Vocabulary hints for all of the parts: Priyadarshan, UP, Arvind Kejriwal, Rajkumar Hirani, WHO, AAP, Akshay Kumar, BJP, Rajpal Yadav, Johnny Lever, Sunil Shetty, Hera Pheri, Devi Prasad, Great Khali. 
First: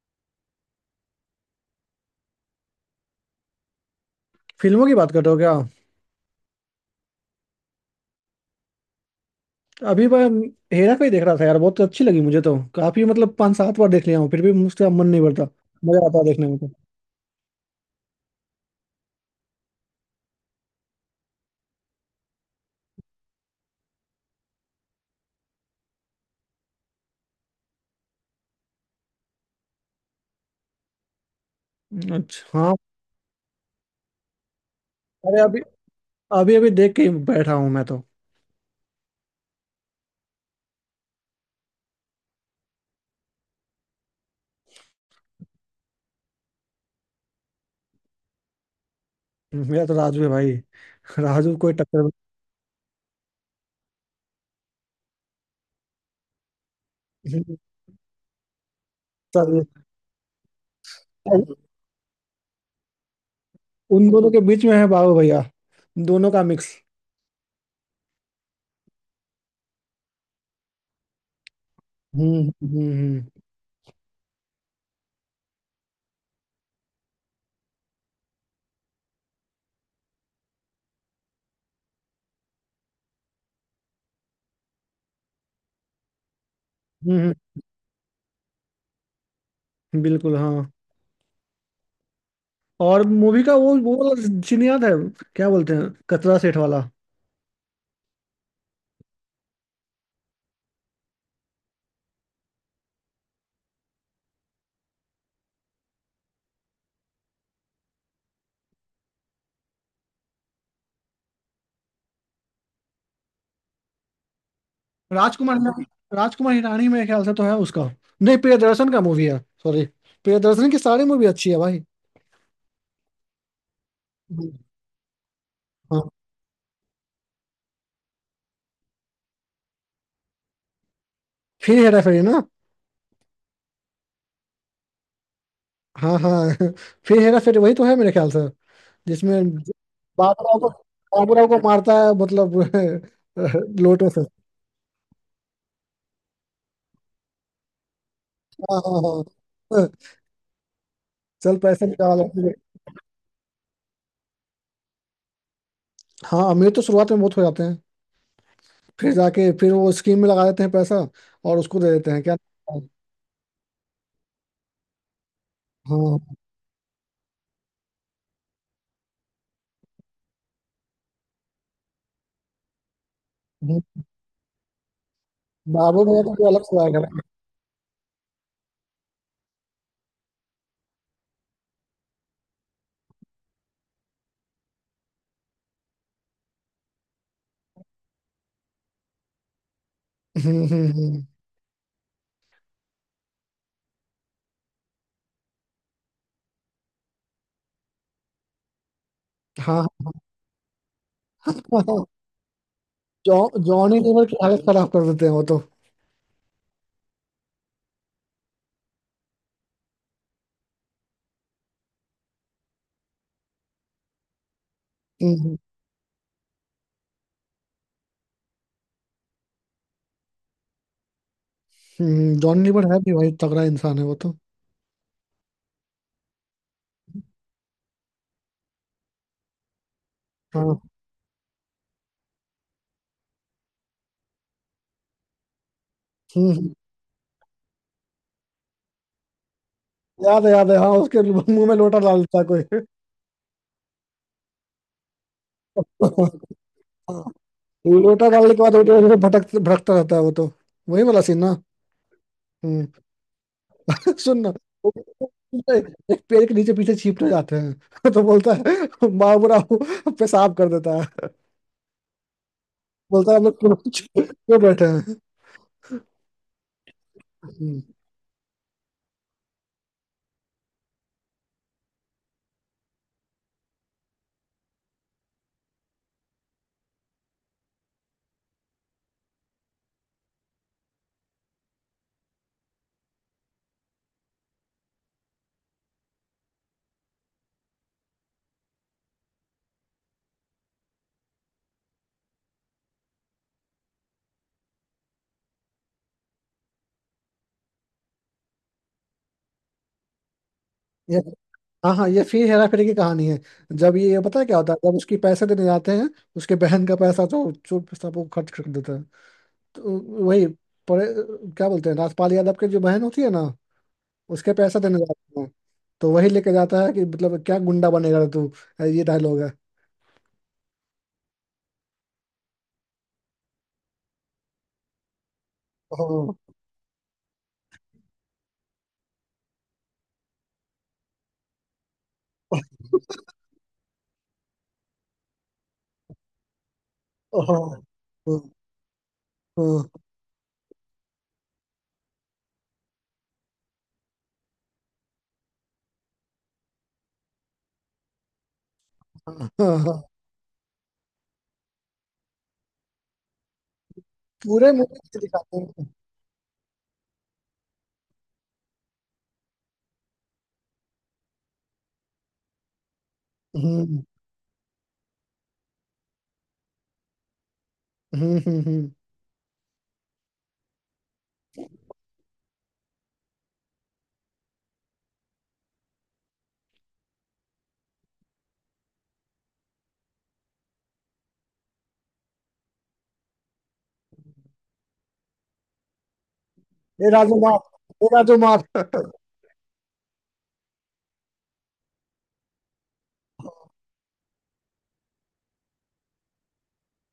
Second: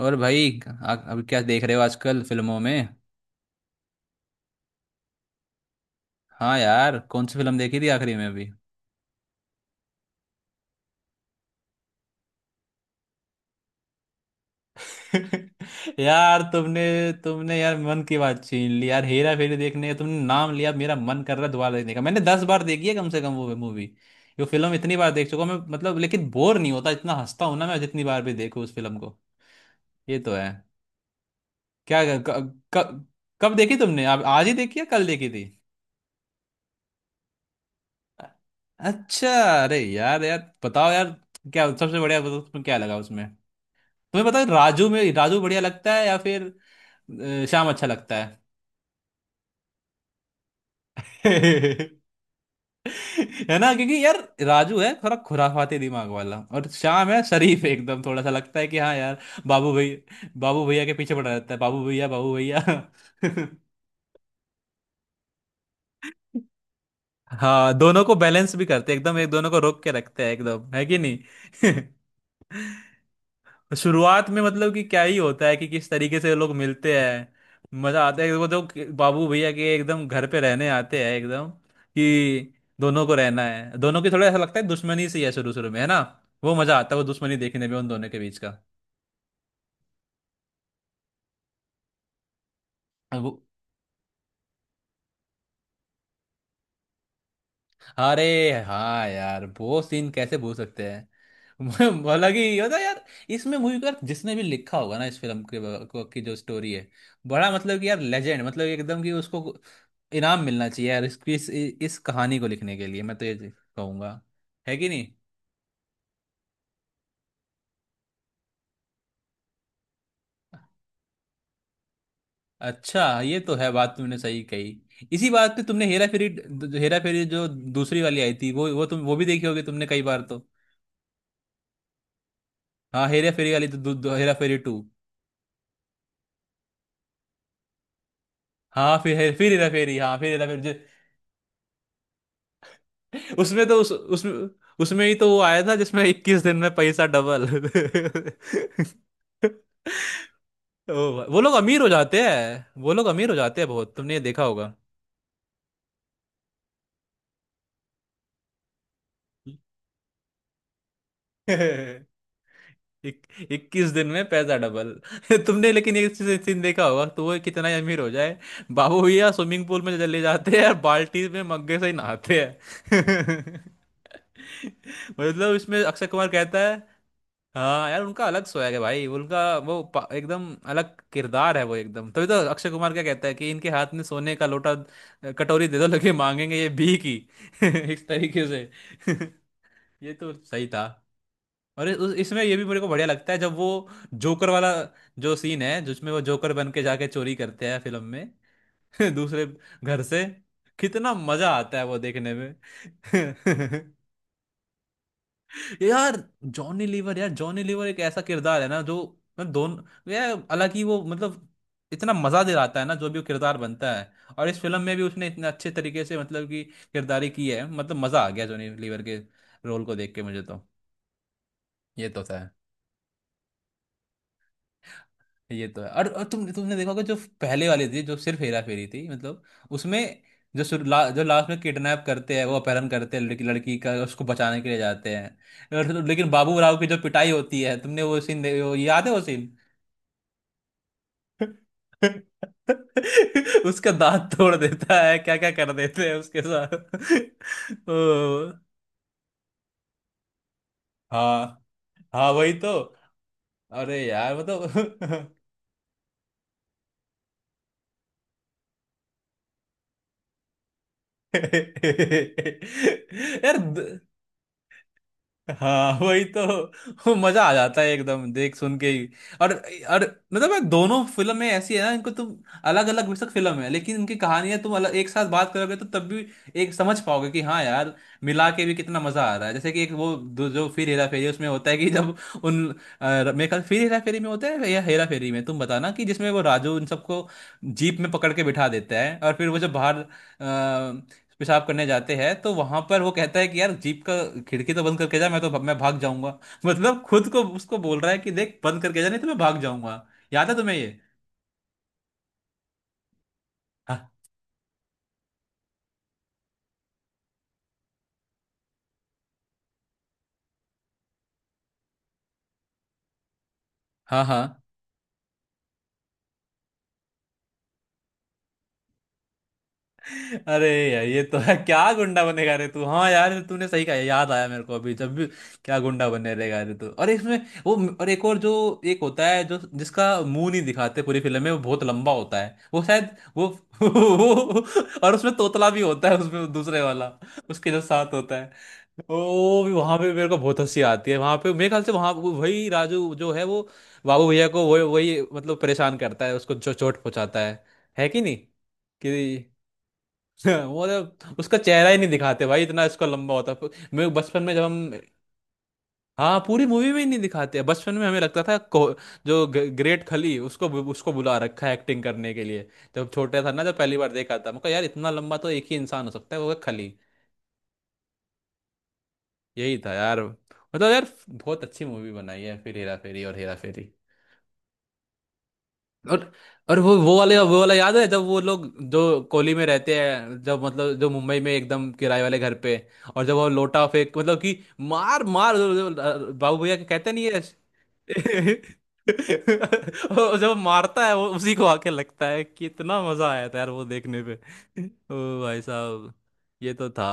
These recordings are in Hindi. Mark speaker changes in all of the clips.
Speaker 1: और भाई अभी क्या देख रहे हो आजकल फिल्मों में।
Speaker 2: फिल्मों की बात कर रहे हो क्या?
Speaker 1: हाँ यार, कौन सी फिल्म देखी थी आखिरी में अभी।
Speaker 2: अभी मैं हेरा फेरी देख रहा था यार, बहुत अच्छी लगी मुझे। तो काफी मतलब 5 7 बार देख लिया हूँ, फिर भी मुझसे मन नहीं भरता। मजा आता है
Speaker 1: यार
Speaker 2: देखने में तो।
Speaker 1: तुमने तुमने यार मन की बात छीन ली यार, हेरा फेरी देखने का तुमने नाम लिया, मेरा मन कर रहा है दोबारा देखने का। मैंने 10 बार देखी है कम से कम वो मूवी। ये फिल्म इतनी बार देख चुका हूं मैं, मतलब लेकिन बोर नहीं होता, इतना हंसता हूं ना मैं जितनी बार भी देखूं उस फिल्म को। ये तो है। क्या क,
Speaker 2: अच्छा, हाँ।
Speaker 1: क, कब देखी तुमने? आप आज ही देखी या कल देखी
Speaker 2: अरे,
Speaker 1: थी?
Speaker 2: अभी अभी अभी देख के ही बैठा हूँ मैं तो।
Speaker 1: अच्छा, अरे यार यार बताओ यार, क्या सबसे बढ़िया, बताओ तुम्हें क्या लगा उसमें? तुम्हें पता है राजू में राजू बढ़िया लगता है या फिर श्याम अच्छा लगता है?
Speaker 2: मेरा तो राजू है भाई, राजू कोई टक्कर
Speaker 1: है ना, क्योंकि यार राजू है थोड़ा खुराफाती दिमाग वाला और श्याम है
Speaker 2: नहीं।
Speaker 1: शरीफ एकदम, थोड़ा सा लगता है कि हाँ यार।
Speaker 2: सर,
Speaker 1: बाबू भैया, बाबू भैया के पीछे पड़ा रहता है, बाबू भैया बाबू भैया।
Speaker 2: उन दोनों के बीच में है बाबू भैया, दोनों का मिक्स।
Speaker 1: हाँ, दोनों को बैलेंस भी करते हैं एकदम एक, दोनों को रोक के रखते हैं एकदम, है कि नहीं?
Speaker 2: हम्म हम्म हम्म
Speaker 1: शुरुआत में मतलब कि क्या ही होता है कि किस तरीके से लोग मिलते हैं। मजा आता है वो तो। बाबू भैया के एकदम घर पे रहने आते हैं, एकदम कि दोनों को रहना है, दोनों की थोड़ा ऐसा लगता है दुश्मनी सी है शुरू शुरू में, है ना। वो मजा आता है वो
Speaker 2: हम्म।
Speaker 1: दुश्मनी देखने में उन दोनों के बीच
Speaker 2: बिल्कुल, हाँ। और
Speaker 1: का।
Speaker 2: मूवी का वो वाला सीन याद है? क्या बोलते हैं, कचरा सेठ वाला?
Speaker 1: अरे हाँ यार, वो सीन कैसे भूल सकते हैं। हालांकि ये होता है यार, इसमें मूवी का जिसने भी लिखा होगा ना इस फिल्म के की जो स्टोरी है, बड़ा मतलब कि यार लेजेंड, मतलब एकदम कि उसको इनाम मिलना चाहिए यार इसकी इस कहानी को लिखने के लिए, मैं तो ये कहूंगा। है कि नहीं।
Speaker 2: राजकुमार हिरानी, राजकुमार हिरानी मेरे ख्याल से तो है उसका। नहीं, प्रियदर्शन का मूवी है, सॉरी। प्रियदर्शन की सारी मूवी अच्छी है भाई।
Speaker 1: अच्छा ये तो है, बात तुमने सही कही, इसी बात पे तुमने
Speaker 2: हाँ,
Speaker 1: हेरा फेरी, जो हेरा फेरी जो दूसरी वाली आई थी वो तुम वो भी देखी होगी तुमने कई बार तो।
Speaker 2: फिर हेरा फेरी ना।
Speaker 1: हाँ हेरा फेरी वाली तो दू- दू- हेरा फेरी टू।
Speaker 2: हाँ हाँ फिर हेरा फेरी वही तो है मेरे ख्याल से।
Speaker 1: हाँ फिर
Speaker 2: जिसमें
Speaker 1: फिर हेरा फेरी, हाँ फिर हेरा
Speaker 2: बाबूराव को
Speaker 1: फेरी।
Speaker 2: बाबूराव को मारता है मतलब
Speaker 1: उसमें तो उस
Speaker 2: लोटो से।
Speaker 1: उसमें, उसमें ही तो वो आया था जिसमें 21 दिन में पैसा डबल।
Speaker 2: हाँ हाँ हाँ,
Speaker 1: ओ भाई, वो लोग
Speaker 2: चल
Speaker 1: अमीर
Speaker 2: पैसे
Speaker 1: हो
Speaker 2: निकाल
Speaker 1: जाते
Speaker 2: अपने।
Speaker 1: हैं, वो लोग अमीर हो जाते हैं बहुत, तुमने ये देखा होगा।
Speaker 2: हाँ, अमीर तो शुरुआत में बहुत हो जाते हैं। फिर जाके फिर वो स्कीम में लगा देते हैं पैसा, और उसको दे देते हैं क्या।
Speaker 1: इक, 21 दिन में पैसा डबल। तुमने लेकिन ये
Speaker 2: हाँ,
Speaker 1: सीन देखा होगा, तो वो कितना ही अमीर हो जाए, बाबू भैया स्विमिंग पूल में चले जाते हैं और बाल्टी में मग्गे से ही नहाते हैं। मतलब इसमें
Speaker 2: बाबू
Speaker 1: अक्षय
Speaker 2: भैया
Speaker 1: कुमार
Speaker 2: तो कोई
Speaker 1: कहता
Speaker 2: अलग
Speaker 1: है।
Speaker 2: से आएगा।
Speaker 1: हाँ यार उनका अलग स्वैग है भाई उनका, एकदम अलग किरदार है वो एकदम, तभी तो अक्षय कुमार क्या कहता है कि इनके हाथ में सोने का लोटा कटोरी दे दो लगे मांगेंगे ये भी की। इस तरीके से। ये तो सही था।
Speaker 2: हम्म।
Speaker 1: और इसमें ये भी मेरे को बढ़िया लगता है जब वो जोकर वाला जो सीन है जिसमें वो जोकर बन के जाके चोरी करते हैं फिल्म में। दूसरे
Speaker 2: हाँ
Speaker 1: घर से कितना मजा आता है वो
Speaker 2: हाँ,
Speaker 1: देखने में।
Speaker 2: जॉनी लीवर की हालत खराब कर देते हैं वो तो।
Speaker 1: यार जॉनी लीवर, यार जॉनी लीवर एक ऐसा किरदार है ना जो मतलब दोनों यार, हालांकि वो मतलब इतना मजा दिलाता है ना जो भी वो किरदार बनता है, और इस फिल्म में भी उसने इतने
Speaker 2: हम्म
Speaker 1: अच्छे तरीके से मतलब कि किरदारी की है, मतलब मजा आ गया जॉनी लीवर के रोल को देख के मुझे तो। ये तो
Speaker 2: हम्म।
Speaker 1: था।
Speaker 2: जॉनी लीवर है भी भाई, तगड़ा इंसान है वो तो।
Speaker 1: ये तो है, और तुमने देखा होगा जो पहले वाली थी जो सिर्फ हेरा फेरी थी, मतलब उसमें जो
Speaker 2: हाँ।
Speaker 1: जो लास्ट में किडनैप करते हैं, वो अपहरण करते हैं लड़की, लड़की का उसको बचाने के लिए जाते हैं लेकिन बाबू
Speaker 2: हम्म।
Speaker 1: राव की जो पिटाई होती है तुमने वो सीन वो याद है वो।
Speaker 2: याद है याद है, हाँ उसके मुंह में लोटा डाल देता है कोई।
Speaker 1: उसका दांत तोड़ देता है, क्या क्या कर देते हैं उसके साथ।
Speaker 2: हाँ, लोटा
Speaker 1: ओ,
Speaker 2: डालने के बाद वो जो है भटक भटकता रहता है वो तो। वही वाला सीन ना?
Speaker 1: हाँ हाँ वही तो।
Speaker 2: हम्म।
Speaker 1: अरे यार
Speaker 2: सुन ना, वो-
Speaker 1: मतलब।
Speaker 2: एक पेड़ के नीचे पीछे छिपने जाते हैं तो बोलता है बाबूराव पेशाब कर देता है। बोलता है हम
Speaker 1: यार
Speaker 2: लोग
Speaker 1: द-
Speaker 2: क्यों क्यों बैठे हैं।
Speaker 1: हाँ वही तो, वो मजा आ जाता
Speaker 2: हम्म।
Speaker 1: है एकदम देख सुन के ही। और, मतलब यार दोनों फिल्में ऐसी है ना, इनको तुम अलग अलग बेशक फिल्म है लेकिन उनकी कहानियां तुम अलग एक साथ बात करोगे तो तब भी एक समझ पाओगे कि हाँ यार मिला के भी कितना मजा आ रहा है। जैसे कि एक वो जो फिर हेरा फेरी है, उसमें होता है कि जब उन मेरे ख्याल फिर हेरा फेरी में होता है या हेरा फेरी में तुम बताना, कि जिसमें वो राजू उन सबको जीप में पकड़ के बिठा देता है और फिर वो जब बाहर पेशाब करने जाते हैं तो वहां पर वो कहता है कि यार जीप का खिड़की तो बंद करके जा, मैं भाग जाऊंगा। मतलब खुद को उसको बोल रहा है कि देख बंद करके जा नहीं तो मैं भाग जाऊंगा। याद है तुम्हें ये?
Speaker 2: हाँ हाँ, ये फिर हेरा फेरी की कहानी है। जब
Speaker 1: हाँ
Speaker 2: ये पता है क्या होता है, जब उसकी पैसे देने जाते हैं। उसके बहन का पैसा तो चुप सब वो खर्च कर देता है, तो वही परे क्या बोलते हैं राजपाल यादव की जो बहन होती है ना,
Speaker 1: हाँ हाँ।
Speaker 2: उसके पैसा देने जाते हैं। तो वही लेके जाता है कि मतलब क्या गुंडा बनेगा तू, ये डायलॉग है।
Speaker 1: अरे यार ये तो है, क्या गुंडा बनेगा रे तू, हाँ यार तूने सही कहा, याद आया मेरे को अभी, जब भी क्या गुंडा बने
Speaker 2: ओहो,
Speaker 1: रहेगा रे तू। और इसमें वो और एक और जो एक होता है जो जिसका मुंह नहीं दिखाते पूरी फिल्म में, वो बहुत लंबा होता है वो शायद वो। और उसमें तोतला भी होता है उसमें दूसरे वाला
Speaker 2: ओहो,
Speaker 1: उसके जो साथ होता
Speaker 2: ओहो,
Speaker 1: है, ओ भी
Speaker 2: ओहो,
Speaker 1: वहां पे मेरे को बहुत हंसी आती है, वहां पे मेरे ख्याल से वहां वही राजू जो है वो बाबू भैया को वही वही मतलब परेशान करता है, उसको चोट पहुंचाता है। है कि नहीं कि?
Speaker 2: ओहो।
Speaker 1: वो तो उसका चेहरा ही नहीं दिखाते भाई, इतना इसका लंबा होता है। मैं बचपन में जब
Speaker 2: पूरे
Speaker 1: हम,
Speaker 2: मूवी में दिखाते हैं।
Speaker 1: हाँ पूरी मूवी में ही नहीं दिखाते, बचपन में हमें लगता था जो ग्रेट खली उसको उसको बुला रखा है एक्टिंग करने के लिए। जब छोटा था ना, जब पहली
Speaker 2: हम्म
Speaker 1: बार देखा था, मैं कहा यार इतना लंबा तो एक ही इंसान हो सकता है वो है खली।
Speaker 2: हम्म।
Speaker 1: यही था यार, मतलब यार बहुत अच्छी मूवी बनाई है फिर हेरा फेरी और हेरा फेरी। और और वो वाले वो वाला याद है जब वो लोग जो कोली में रहते हैं, जब मतलब जो मुंबई में एकदम किराए वाले घर पे, और जब वो लोटा फेंक मतलब कि मार मार बाबू भैया के
Speaker 2: ये
Speaker 1: कहते नहीं है।
Speaker 2: राजू माफ, ये राजू माफ।
Speaker 1: और जब वो मारता है वो उसी को आके लगता है, कितना मजा आया था यार वो देखने पे। ओ भाई साहब, ये तो था।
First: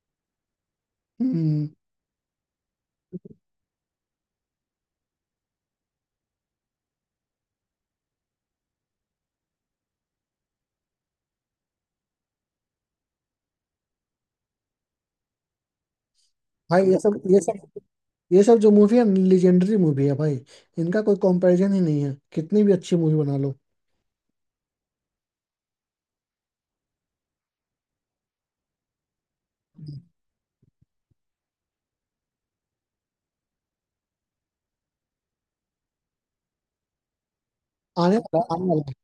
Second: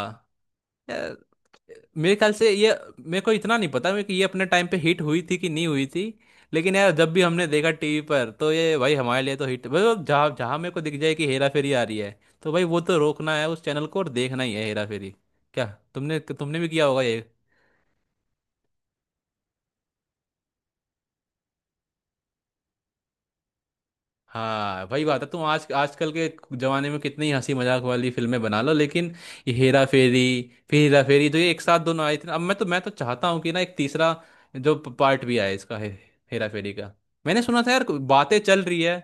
Speaker 2: हम्म।
Speaker 1: मेरे ख्याल से ये मेरे को इतना नहीं पता, मेरे को ये अपने टाइम पे हिट हुई थी कि नहीं हुई थी, लेकिन यार जब भी हमने देखा टीवी पर तो ये भाई हमारे लिए तो हिट, मतलब जहाँ जहाँ मेरे को दिख जाए कि हेरा फेरी आ रही है तो भाई वो तो रोकना है उस चैनल को और देखना ही है हेरा फेरी। क्या तुमने तुमने भी
Speaker 2: भाई,
Speaker 1: किया
Speaker 2: ये
Speaker 1: होगा ये?
Speaker 2: सब ये सब ये सब जो मूवी है, लेजेंडरी मूवी है भाई। इनका कोई कंपैरिजन ही नहीं है, कितनी भी अच्छी मूवी बना लो।
Speaker 1: हाँ वही बात है, तुम आज आजकल के जमाने में कितनी हंसी मजाक वाली फिल्में बना लो लेकिन ये हेरा फेरी, फिर हेरा फेरी, तो ये एक साथ दोनों आई थी ना। अब मैं तो चाहता हूँ कि ना एक तीसरा जो पार्ट भी आए इसका, हेरा फेरी का। मैंने सुना था यार
Speaker 2: आने
Speaker 1: बातें
Speaker 2: वाला
Speaker 1: चल
Speaker 2: आने
Speaker 1: रही
Speaker 2: वाला
Speaker 1: है।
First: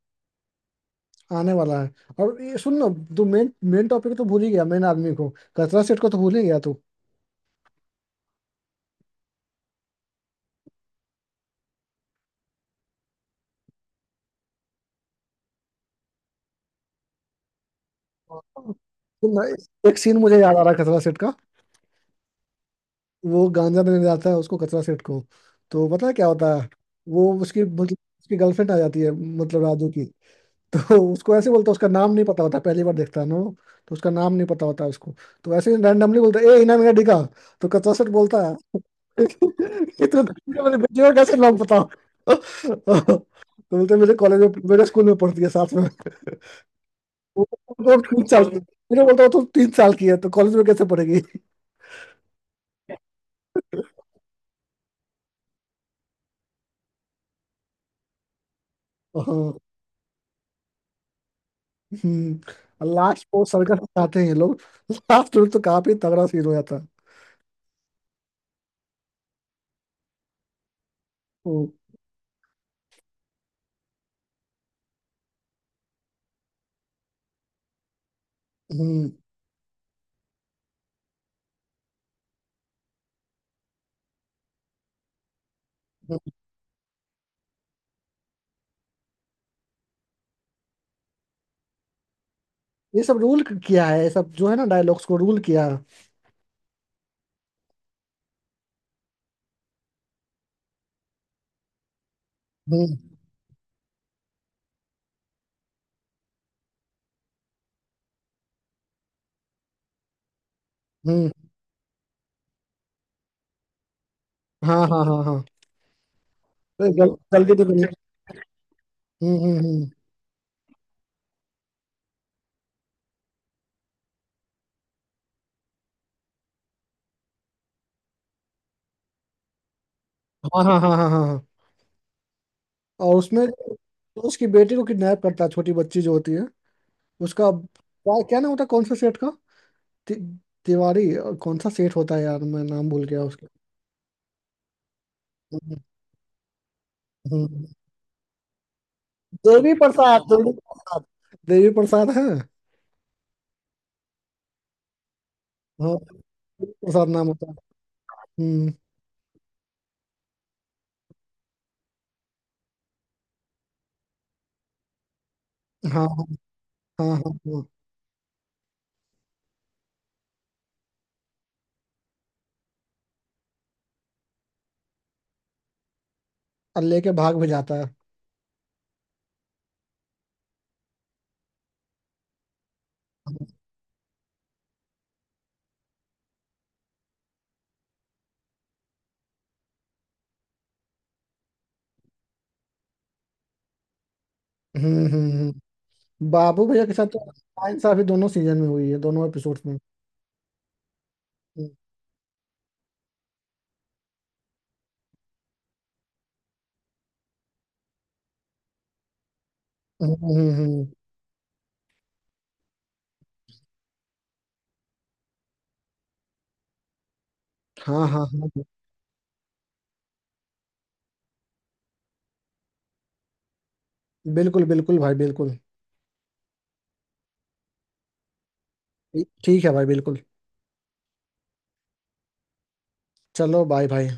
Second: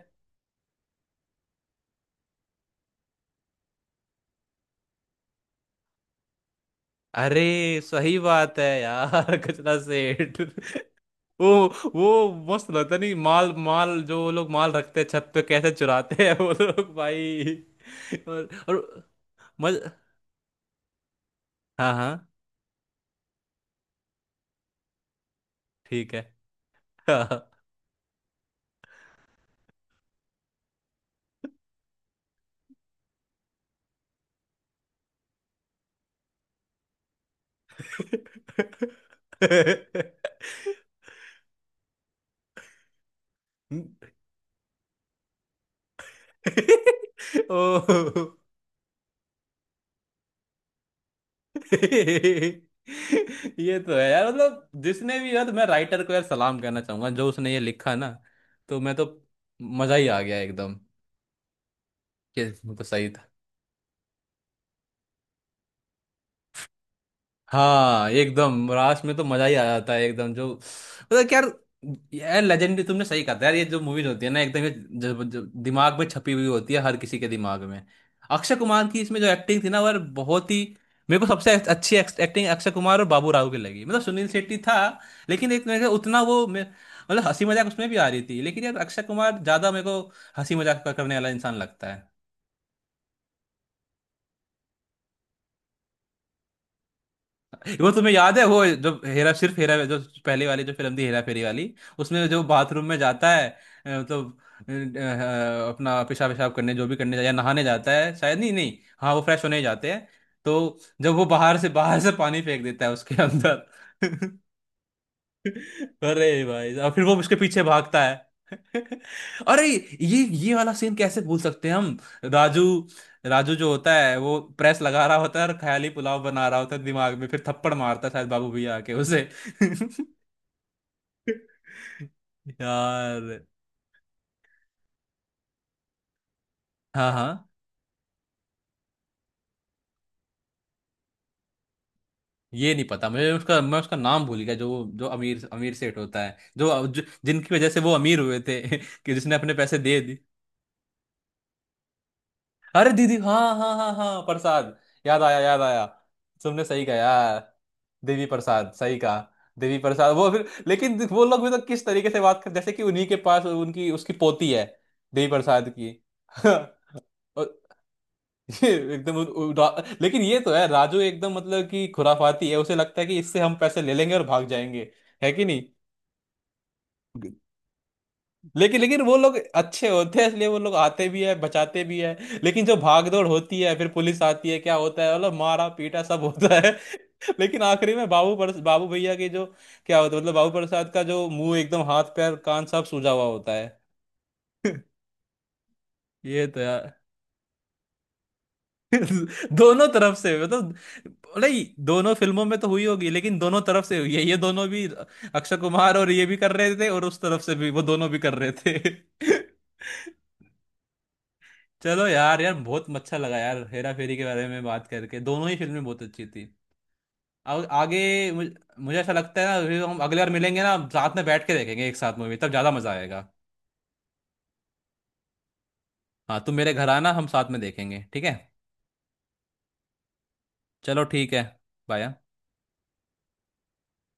Speaker 2: है, आने वाला है। और ये सुन ना, तू मेन मेन टॉपिक तो भूल ही गया, मेन आदमी को। खतरा सेठ को तो भूल ही गया तू।
Speaker 1: अरे सही बात है यार। कचरा सेठ। वो वो मस्त लगता नहीं, माल माल जो वो लोग माल रखते हैं छत पे कैसे चुराते हैं वो लोग भाई। और
Speaker 2: सुन ना,
Speaker 1: मज,
Speaker 2: एक सीन मुझे याद आ रहा है खतरा सेठ का।
Speaker 1: हाँ हाँ
Speaker 2: वो गांजा देने जाता है उसको, खतरा सेठ को। तो पता
Speaker 1: ठीक
Speaker 2: है
Speaker 1: है।
Speaker 2: क्या होता है, वो उसकी मतलब उसकी गर्लफ्रेंड आ जाती है, मतलब राजू की। तो उसको ऐसे बोलता है, उसका नाम नहीं पता होता, पहली बार देखता है ना वो, तो उसका नाम नहीं पता होता उसको। तो ऐसे रैंडमली बोलता है ए इनाम मेरा डिगा। तो कचरा सर बोलता है, कितने मेरे बेटे का कैसे नाम पता। तो बोलते मेरे कॉलेज में, मेरे स्कूल में पढ़ती है साथ में। वो तो तीन
Speaker 1: ओ,
Speaker 2: साल की मैंने बोलता वो तो 3 साल की है, तो कॉलेज में कैसे पढ़ेगी।
Speaker 1: ये तो है यार, मतलब जिसने भी यार, तो मैं राइटर को यार सलाम करना चाहूंगा जो उसने ये लिखा ना, तो मैं तो
Speaker 2: हाँ,
Speaker 1: मजा ही आ गया एकदम कि तो सही।
Speaker 2: लास्ट को सर्कस आते हैं ये लोग। लास्ट में तो काफी तगड़ा सीन हो जाता है।
Speaker 1: हाँ एकदम लास्ट में तो मजा ही आ जाता है एकदम, जो मतलब कि यार, यार लेजेंडरी तुमने सही कहा था यार, ये जो मूवीज होती है ना एकदम, ये दिमाग में छपी हुई होती है हर किसी के दिमाग में। अक्षय कुमार की
Speaker 2: हम्म।
Speaker 1: इसमें जो एक्टिंग थी ना वो यार बहुत ही, मेरे को सबसे अच्छी एक्टिंग अक्षय कुमार और बाबू राव की लगी, मतलब सुनील शेट्टी था लेकिन एक मेरे को उतना वो मतलब हंसी मजाक उसमें भी आ रही थी लेकिन यार अक्षय कुमार ज्यादा मेरे को हंसी मजाक करने वाला इंसान लगता है।
Speaker 2: ये सब रूल किया है, ये सब जो है ना डायलॉग्स को रूल किया है।
Speaker 1: वो तुम्हें याद है वो जो हेरा सिर्फ हेरा जो पहले वाली जो फिल्म थी हेरा फेरी वाली, उसमें जो बाथरूम में
Speaker 2: हम्म
Speaker 1: जाता है मतलब अपना पेशाब पेशाब करने जो भी करने जाता है, या नहाने जाता है शायद, नहीं नहीं हाँ वो फ्रेश होने ही जाते हैं, तो जब वो
Speaker 2: हम्म।
Speaker 1: बाहर से पानी फेंक देता है उसके अंदर।
Speaker 2: हाँ हाँ हाँ हाँ।
Speaker 1: अरे भाई, और
Speaker 2: अरे
Speaker 1: फिर वो उसके
Speaker 2: जल्दी
Speaker 1: पीछे
Speaker 2: तो मिल-।
Speaker 1: भागता है। अरे,
Speaker 2: हम्म।
Speaker 1: ये वाला सीन कैसे भूल सकते हैं हम? राजू, राजू जो होता है वो प्रेस लगा रहा होता है और ख्याली पुलाव बना रहा होता है दिमाग में, फिर थप्पड़ मारता है शायद बाबू भैया आके उसे।
Speaker 2: हाँ हाँ हाँ हाँ हाँ हाँ। और
Speaker 1: यार,
Speaker 2: उसमें तो उसकी बेटी को किडनैप करता है, छोटी बच्ची जो होती है।
Speaker 1: हाँ हाँ,
Speaker 2: उसका क्या क्या नाम होता है, कौन सा सेठ का? ति, तिवारी, और कौन सा सेठ होता है यार, मैं
Speaker 1: ये नहीं
Speaker 2: नाम भूल
Speaker 1: पता
Speaker 2: गया
Speaker 1: मुझे
Speaker 2: उसका।
Speaker 1: उसका, मैं उसका नाम भूल गया जो जो अमीर अमीर
Speaker 2: हम्म,
Speaker 1: सेठ होता है जो जिनकी
Speaker 2: हम्म।
Speaker 1: वजह से वो अमीर हुए थे कि जिसने अपने
Speaker 2: देवी
Speaker 1: पैसे दे।
Speaker 2: प्रसाद, देवी प्रसाद। देवी प्रसाद है।
Speaker 1: अरे दीदी हाँ हाँ हाँ हाँ प्रसाद, याद आया याद आया,
Speaker 2: हाँ,
Speaker 1: तुमने
Speaker 2: देवी
Speaker 1: सही कहा
Speaker 2: प्रसाद नाम
Speaker 1: यार,
Speaker 2: होता है।
Speaker 1: देवी प्रसाद
Speaker 2: हम्म।
Speaker 1: सही कहा, देवी प्रसाद। वो फिर लेकिन वो लोग भी तो किस तरीके से बात कर जैसे कि उन्हीं के पास उनकी उसकी पोती है देवी प्रसाद की।
Speaker 2: हाँ हाँ
Speaker 1: और
Speaker 2: हाँ हाँ हाँ।
Speaker 1: ये एकदम लेकिन ये तो है राजू एकदम मतलब कि खुराफाती है, उसे लगता है कि इससे हम पैसे ले लेंगे और भाग जाएंगे। है कि नहीं?
Speaker 2: और लेके भाग भी जाता है।
Speaker 1: लेकिन लेकिन वो लोग अच्छे होते हैं इसलिए वो लोग आते भी है बचाते भी है, लेकिन जो भागदौड़ होती है, फिर पुलिस आती है क्या होता है, मतलब मारा पीटा सब होता है। लेकिन आखिरी में बाबू पर, बाबू भैया के जो क्या होता है, मतलब बाबू प्रसाद का जो मुंह एकदम हाथ पैर कान सब सूजा हुआ होता है।
Speaker 2: हम्म हम्म हम्म।
Speaker 1: ये तो
Speaker 2: बाबू भैया
Speaker 1: यार।
Speaker 2: के साथ तो आयन साहब ही दोनों सीजन में हुई है, दोनों एपिसोड्स में।
Speaker 1: दोनों तरफ से मतलब, नहीं
Speaker 2: हम्म
Speaker 1: दोनों फिल्मों में तो हुई होगी लेकिन दोनों तरफ से हुई है ये दोनों भी, अक्षय कुमार और ये भी कर रहे थे और उस तरफ से भी वो दोनों भी कर रहे थे।
Speaker 2: हम्म हम्म।
Speaker 1: चलो यार, यार बहुत अच्छा लगा यार हेरा फेरी के बारे में बात करके, दोनों ही फिल्में बहुत अच्छी थी। और
Speaker 2: हाँ हाँ
Speaker 1: आगे
Speaker 2: हाँ,
Speaker 1: मुझे ऐसा लगता है ना फिर हम अगले बार मिलेंगे ना, साथ में बैठ के देखेंगे एक साथ मूवी तब ज़्यादा मज़ा आएगा।
Speaker 2: बिल्कुल बिल्कुल भाई, बिल्कुल।
Speaker 1: हाँ तुम मेरे घर आना, हम साथ में देखेंगे, ठीक है।
Speaker 2: ठीक है भाई, बिल्कुल।
Speaker 1: चलो ठीक है, बाय।
Speaker 2: चलो, बाय भाई।